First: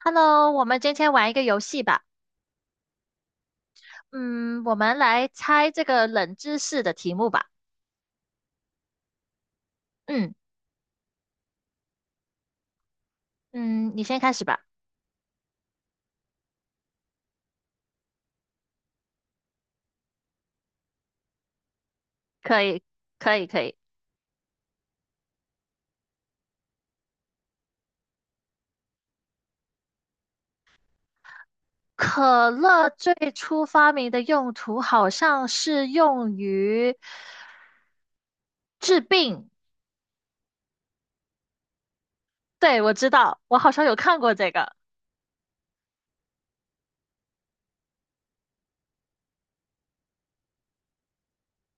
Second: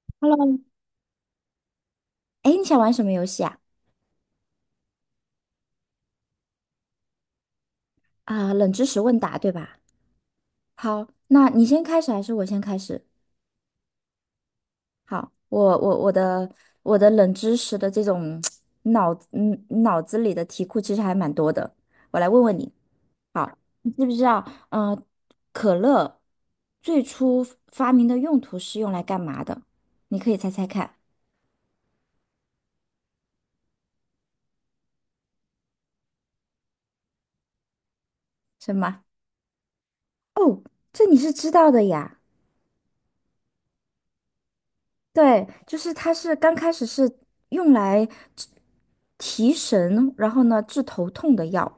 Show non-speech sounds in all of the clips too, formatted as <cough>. Hello，Hello，我们今天玩一个游戏吧。哎，你想玩什么游戏啊？嗯，我们来猜这个冷知识的题目吧。啊、冷知识问答，对吧？嗯好，那你先开始还是我先开始？嗯，你先开始吧。好，我的冷知识的这种 <tsk> 脑子里的题库其实还蛮多的，我来问问可你。以，可以，好，可以。你知不知道？可乐最初发明的用途是用来干嘛的？你可以猜猜看，可乐最初发明的用途好像是用于什治么？病。哦，这你是知道的呀。对，我知道，我好像有看过这个。对，就是它是刚开始是用来治提神，然后呢治头痛的药，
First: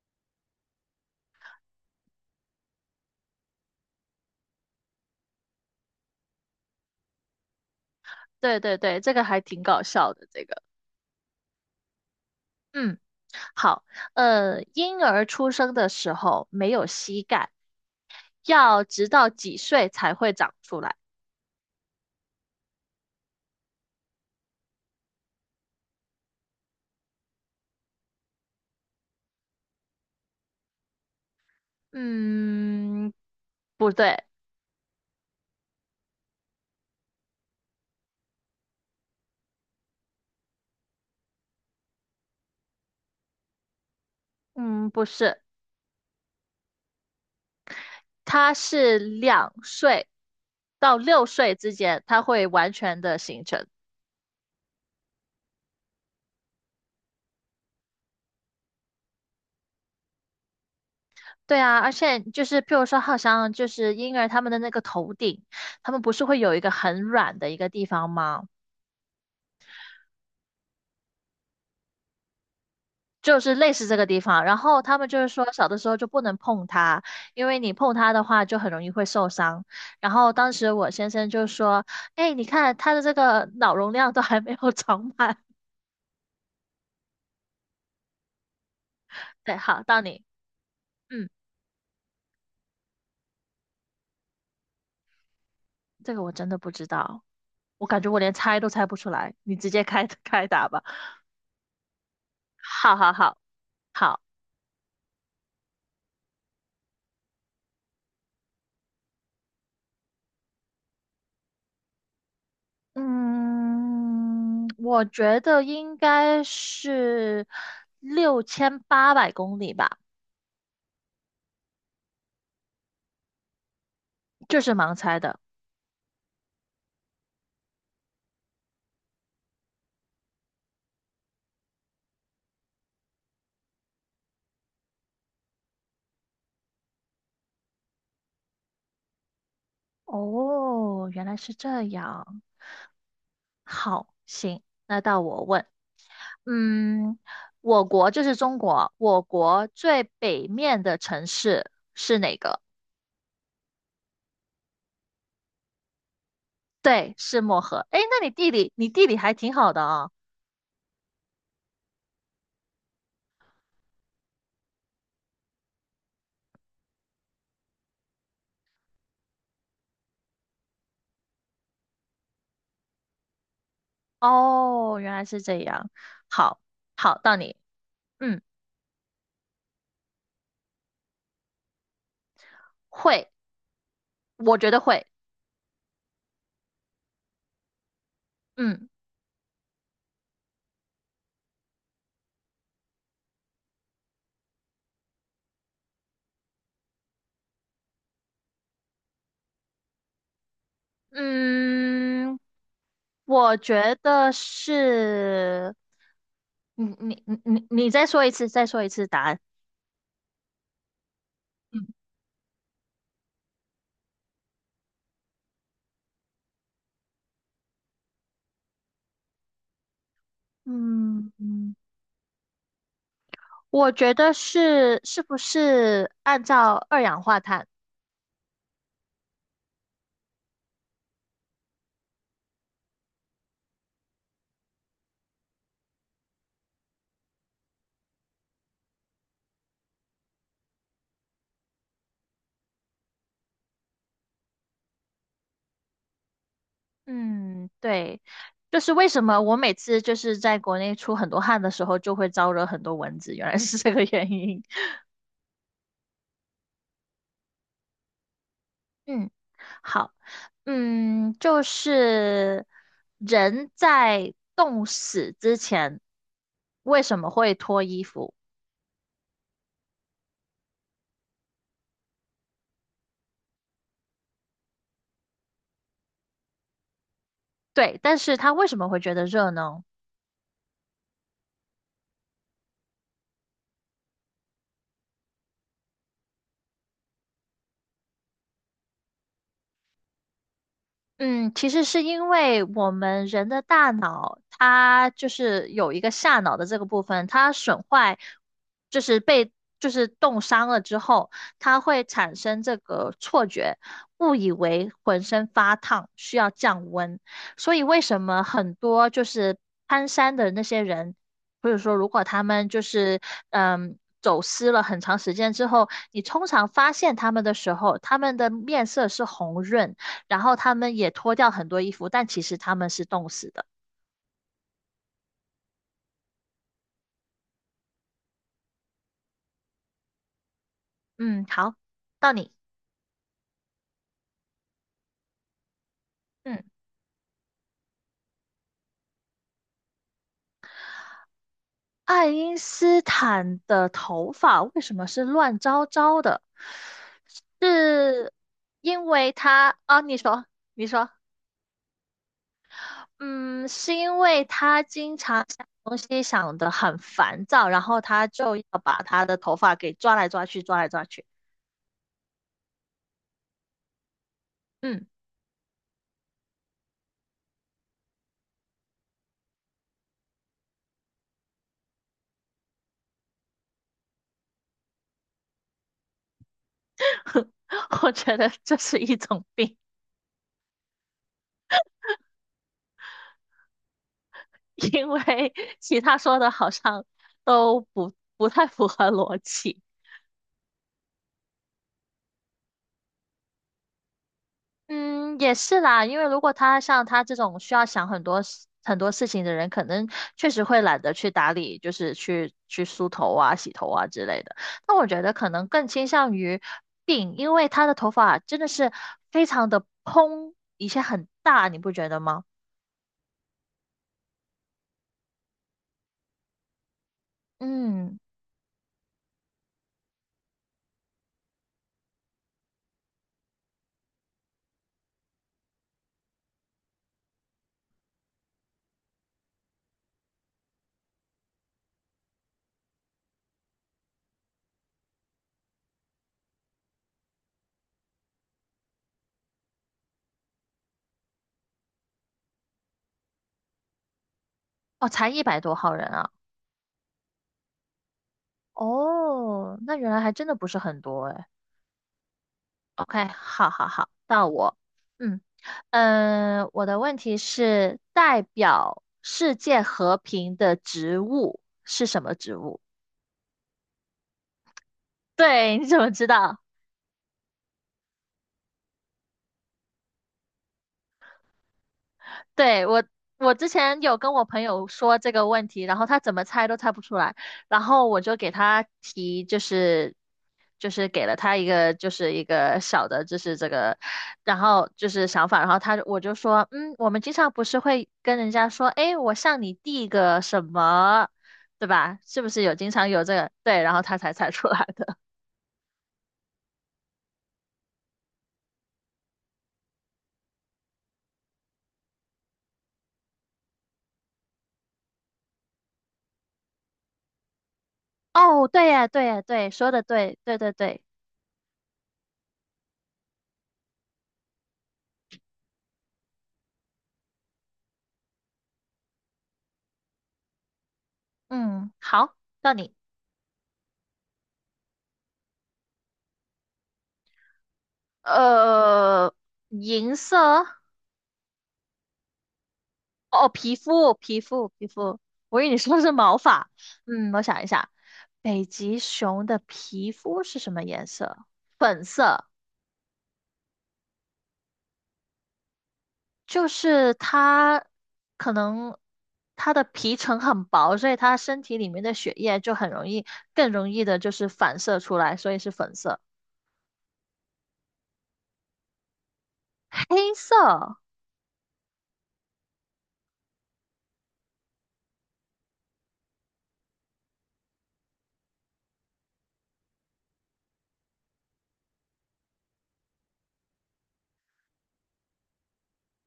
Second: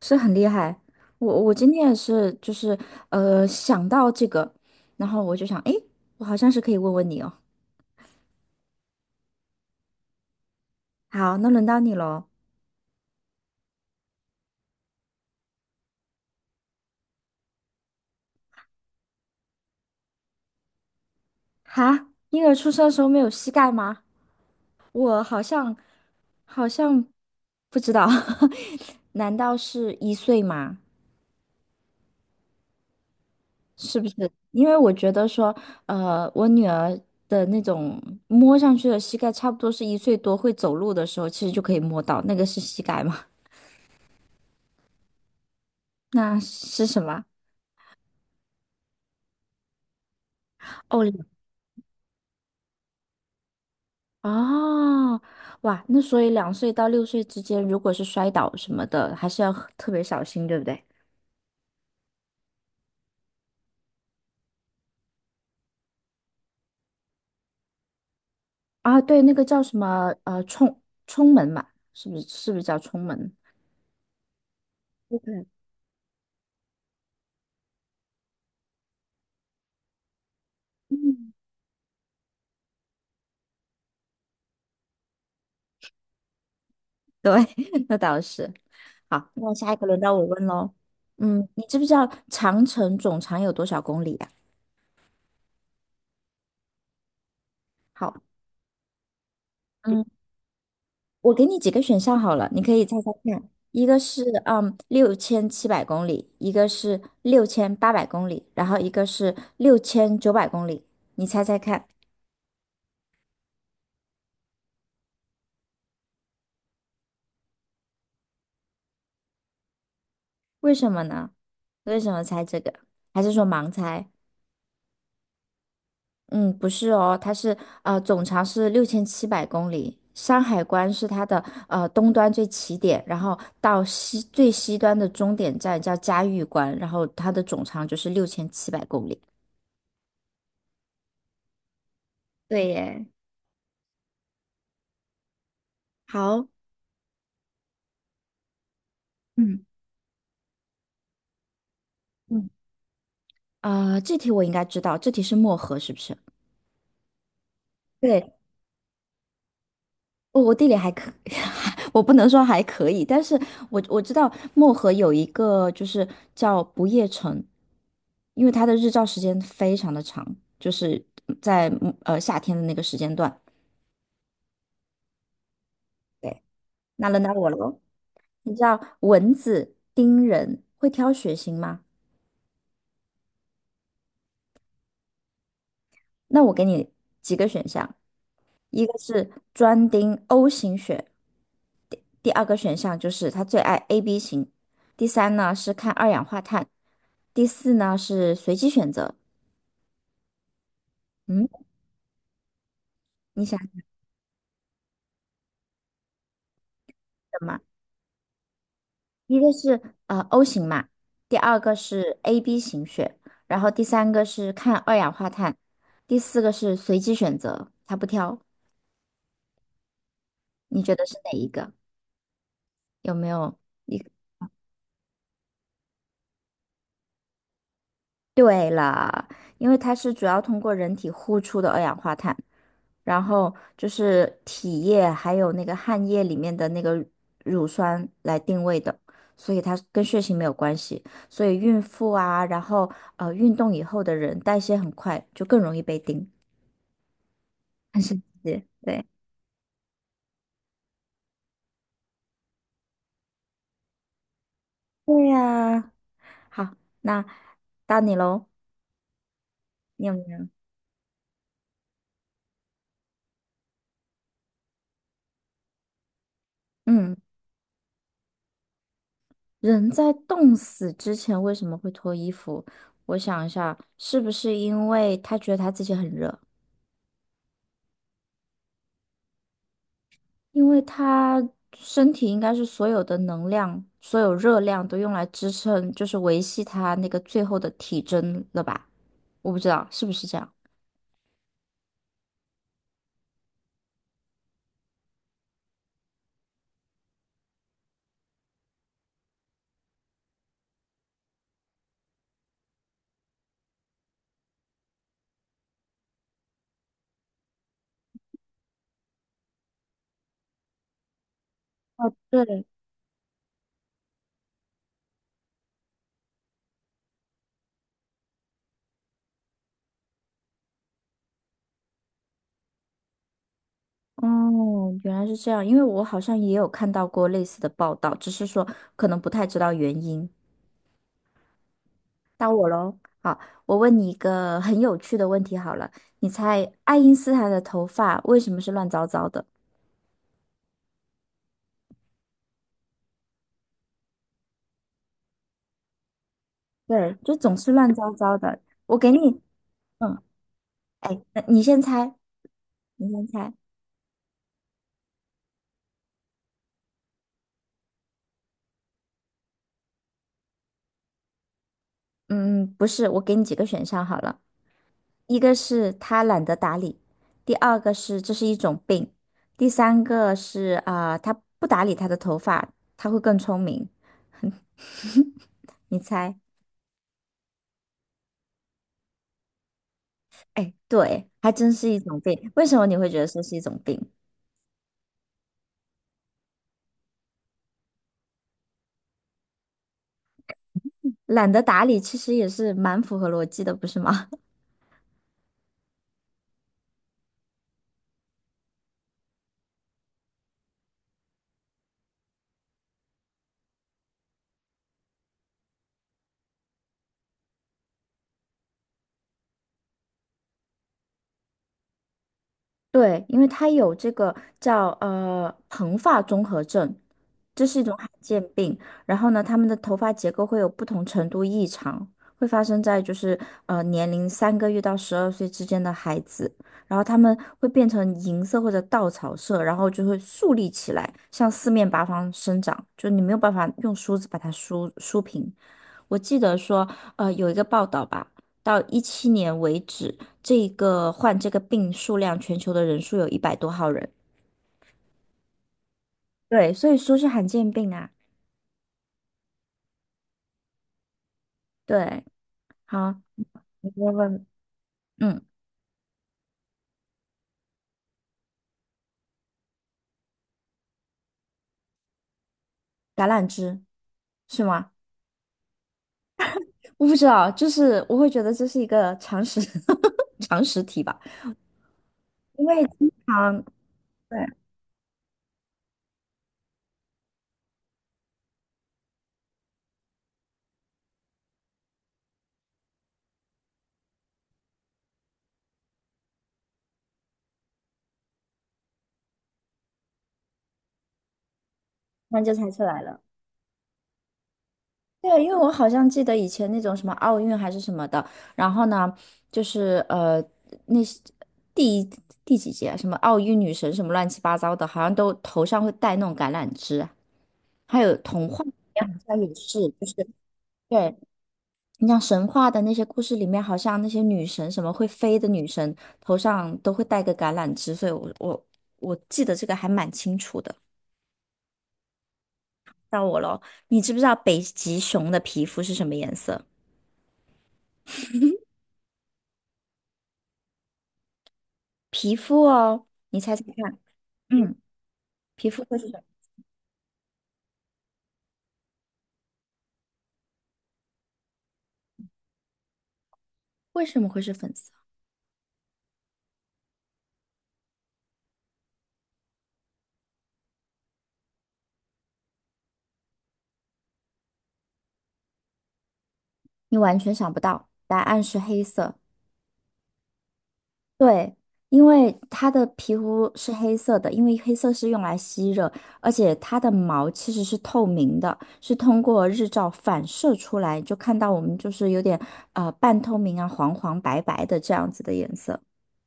是很厉害。我今天也是，就是想到这个，然后我就想，诶，我好像是可以问问你哦。对对对，这个还挺搞笑的。这个，好，那轮到你喽。嗯，好。婴儿出生的时候没有膝盖，要直到几岁才会长出来？哈，婴儿出生的时候没有膝盖吗？我好像不知道，<laughs> 难道是1岁吗？嗯，不是不是？对，因为我觉得说，我女儿的那种摸上去的膝盖，差不多是一岁多会走路的时候，其实就可以摸到，那个是膝盖吗？嗯，不是，<laughs> 那是什么？它是2岁到哦，6岁之间，它会完全的形成。哦，哇，那所以2岁到6岁之间，如果是摔倒什么的，还是要很特别小心，对不对？对啊，而且就是譬如说，好像就是婴儿他们的那个头顶，他们不是会有一个很软的一个地方吗？啊，对，那个叫什么？冲门嘛，是不是？是不是叫冲门？就是类似这个地方，然后他们就是 OK，说小的时候就不能碰它，因为你碰它的话就很容易会受伤。然后当时我先生嗯，就说：“哎，你看他的这个脑容量都还没有长满。”对，<laughs> 那倒是。好，那对，下一好，个轮到到你。我问喽。嗯，嗯，你知不知道长城总长有多少公里啊？这个我真的不知道，我感觉好，我连猜都猜不出来，你直接嗯，开 <laughs> 开打吧。我给你几个选项好了，你可以好猜猜好好看。一个好，是六千七百公里，一个是6800公里，然后一个是6900公里。你猜猜看，嗯，我觉得应该是6800公里吧，为什么呢？为什么猜这个？还是说盲猜？这是盲猜的。嗯，不是哦，它是总长是六千七百公里，山海关是它的东端最起点，然后到最西端的终点站叫嘉峪关，然后它的总长就是六千七百公里。哦，原来是这样。对耶，好，行，那到我问。好，嗯，我国就是中国，我嗯国最北面的城市是哪嗯，个？啊、这题我应该知道，这题是漠河是不是？对，是漠河。哎，那你对，地理，你地理还挺好的啊。我地理<laughs> 我不能说还可以，但是我知道漠河有一个就是叫不夜城，因为它的日照时间非常的长，就是在夏天的那个时间段。哦，原来是这样。对，好，那好，轮到到我你。喽。嗯，你知道蚊子叮人会挑血型吗？会，我觉得会。那我给你几个选项一嗯个是专盯 O 型血，第二个选项就是他最爱 AB 型，第三呢是看二氧化碳，第四呢是随机选择。嗯，嗯，你我想觉什得是。你你你么？你你再说一次，再说一次答案。一个是O 型嘛，第二个嗯是 AB 型血，然后第三个是看二氧化碳，第四个是随机选择，他不挑，你觉得是哪嗯一个？嗯，有没有？我一觉得是，是不是按照二氧化碳？对了，因为它是主要通过人体呼出的二氧化碳，然后就是体液还有那个汗液里面的那个乳酸来定位的，所以它跟血型没有关系。所以孕妇啊，然后运动以后的人代谢很快，就更容易被叮，嗯，很神对，奇。就是对，为什么我每次就是在国内出很多汗的时候，就会招惹很多蚊子，原来是这个原因。<laughs> 对呀。好，那到你喽，嗯，你好，有没有？就是人在冻死之前为嗯。什么会脱衣服？人在冻死之前为什么会脱衣服？我想一下，是不是因为他觉得他自己很热？对，但是他为什么会觉得热呢？因为他身体应该是所有的能量、所有热量都用来支撑，就是维系他那个最后的体征了吧？我不知道是不是这样。嗯，其实是因为我们人的大脑，它就是有一个下脑的这个部分，它损坏，就是被就是冻伤了之后，它会产生这个错觉，误以为浑身发烫，需要降温。所以为什么很多就是攀山的那些人，或者说如哦，果他对，们就是走失了很长时间之后，你通常发现他们的时候，他们的面色是红润。然后他们也脱掉很多衣服，但其实他们是冻死的。哦，原来是这样，因为我好像也有看到过类似的报道，只是说可能不太知道原因。嗯，好，到到你。我喽。好，我问你一个很有趣的问题好了，你嗯，猜爱因斯坦的头发为什么是乱糟糟的？爱因斯坦的头发为什么是乱糟糟的？对，就总是乱糟是糟的。我因给为你，他啊？你嗯，说，你说，哎，那你先猜，你先猜。嗯，是因为他经常想东西想得很烦躁，然后他就要把他的头发给抓来抓去，抓来抓去。嗯，不是，我给你几个选项好了，嗯，一个是他懒得打理，第二个是这是一种病，第三个是啊、他不打理他的头发，他会更聪明。你猜？<laughs> 我觉得这是一种病。哎，对，还真是一种病。为什么你会觉得这是一种病？<laughs> 因为其他说的好像都不太符合逻辑。懒得打理其实也是蛮符合逻辑的，不是吗？<laughs> 嗯，也是啦，因为如果他像他这种需要想很多事情的人，可能确实会懒得去打理，就是去梳头啊、洗头啊之类的。那我觉得可能更倾向于病，因为他的头发真的是非常的蓬，以前很大，你不觉得吗？对，因为它有这个叫蓬发综合症，这是一种罕嗯，见病。然后呢，他们的头发结构会有不同程度异常，会发生在就是年龄3个月到12岁之间的孩子。然后他们会变成银色或者稻草色，然后就会竖立起来，向四面八方生长，就你没有办法用梳子把它梳梳平。我记得说，有一个报道吧，到17年为止，这个患这个病数量，全球的人数有100多号人。哦，才100多号人啊。对，所以说是罕见病啊。哦，那原来还真的不是很多诶。对，好，OK，好好你好，问问，到我，嗯，嗯，我的问题是代表世界和平的植物是什么植物？橄榄枝是吗？<laughs> 对，你怎么知道？我不知道，就是我会觉得这是一个常识 <laughs> 常识题吧，因为对，我，经我常之前有跟对，我朋友说这个问题，然后他怎么猜都猜不出来，然后我就给他提，就是给了他一个就是一个小的，就是这个，然后就是想法，然后我就说，我们经常不是会跟人家说，诶，我向你递个什么，对吧？那是不就是猜有出经来常了。有这个？对，然后他才猜出来的。对啊，因为我好像记得以前那种什么奥运还是什么的，然后呢，就是那是第一第几届啊什么奥运女神什么乱七八糟的，好像都头上会戴那种橄榄枝啊，还有童话哦，对好呀，对像呀，也对，是，说的就是对，对对对，对，你像神话的那些故事里面，好像那些女神什么会飞的女神头上都会戴个橄榄枝，所以我记得这个还蛮清楚的。嗯，好，到你，到我咯，你知不知道北极熊的皮肤是什么颜色？呃，银色。皮肤哦，你哦，哦猜猜皮看。肤，皮肤，嗯，皮肤，我以为皮你肤说会的是是毛发。我想一下，北极熊的皮肤是什么颜色？粉色，为什么会是粉色？就是它可能它的皮层很薄，所以它身体里面的血液就很容易，更容易的就是反射出来，所以是粉色。你完全想不到，答案是黑色。黑色，对，因为它的皮肤是黑色的，因为黑色是用来吸热，而且它的毛其实是透明的，是通过日照反射出来，就看到我们就是有点半透明啊，黄黄白白的这样子的颜色。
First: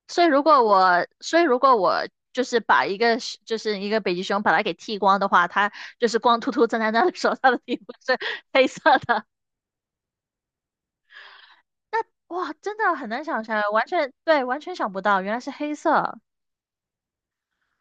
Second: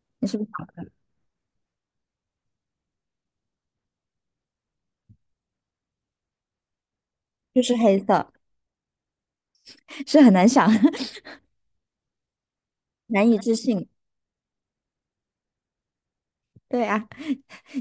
所你以是如不是果想不到我，所以如果我就是把一个是就是一个北极熊把它给剃光的话，它就是光秃秃站在那里的时候，它的就皮是肤黑是色，黑色的。是很难想，<laughs> 哇，真的很难难以想置象，完信。全对，完全想不到，原来是黑色，对啊，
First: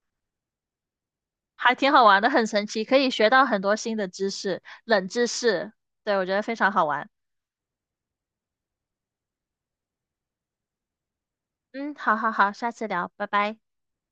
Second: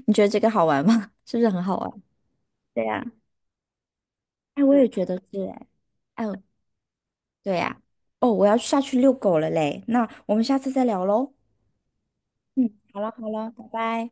你觉得这个好玩吗？<laughs> 是不是很还好挺玩？好玩的，很神奇，对可呀，以学到很多新的知识，哎，我也觉冷得知是哎。识，对，我哎，觉得非常好玩。对呀、哦，我要下去遛狗了嘞，那我们下次再聊喽。嗯，好好好，下嗯，次好聊，了拜好了，拜。拜拜。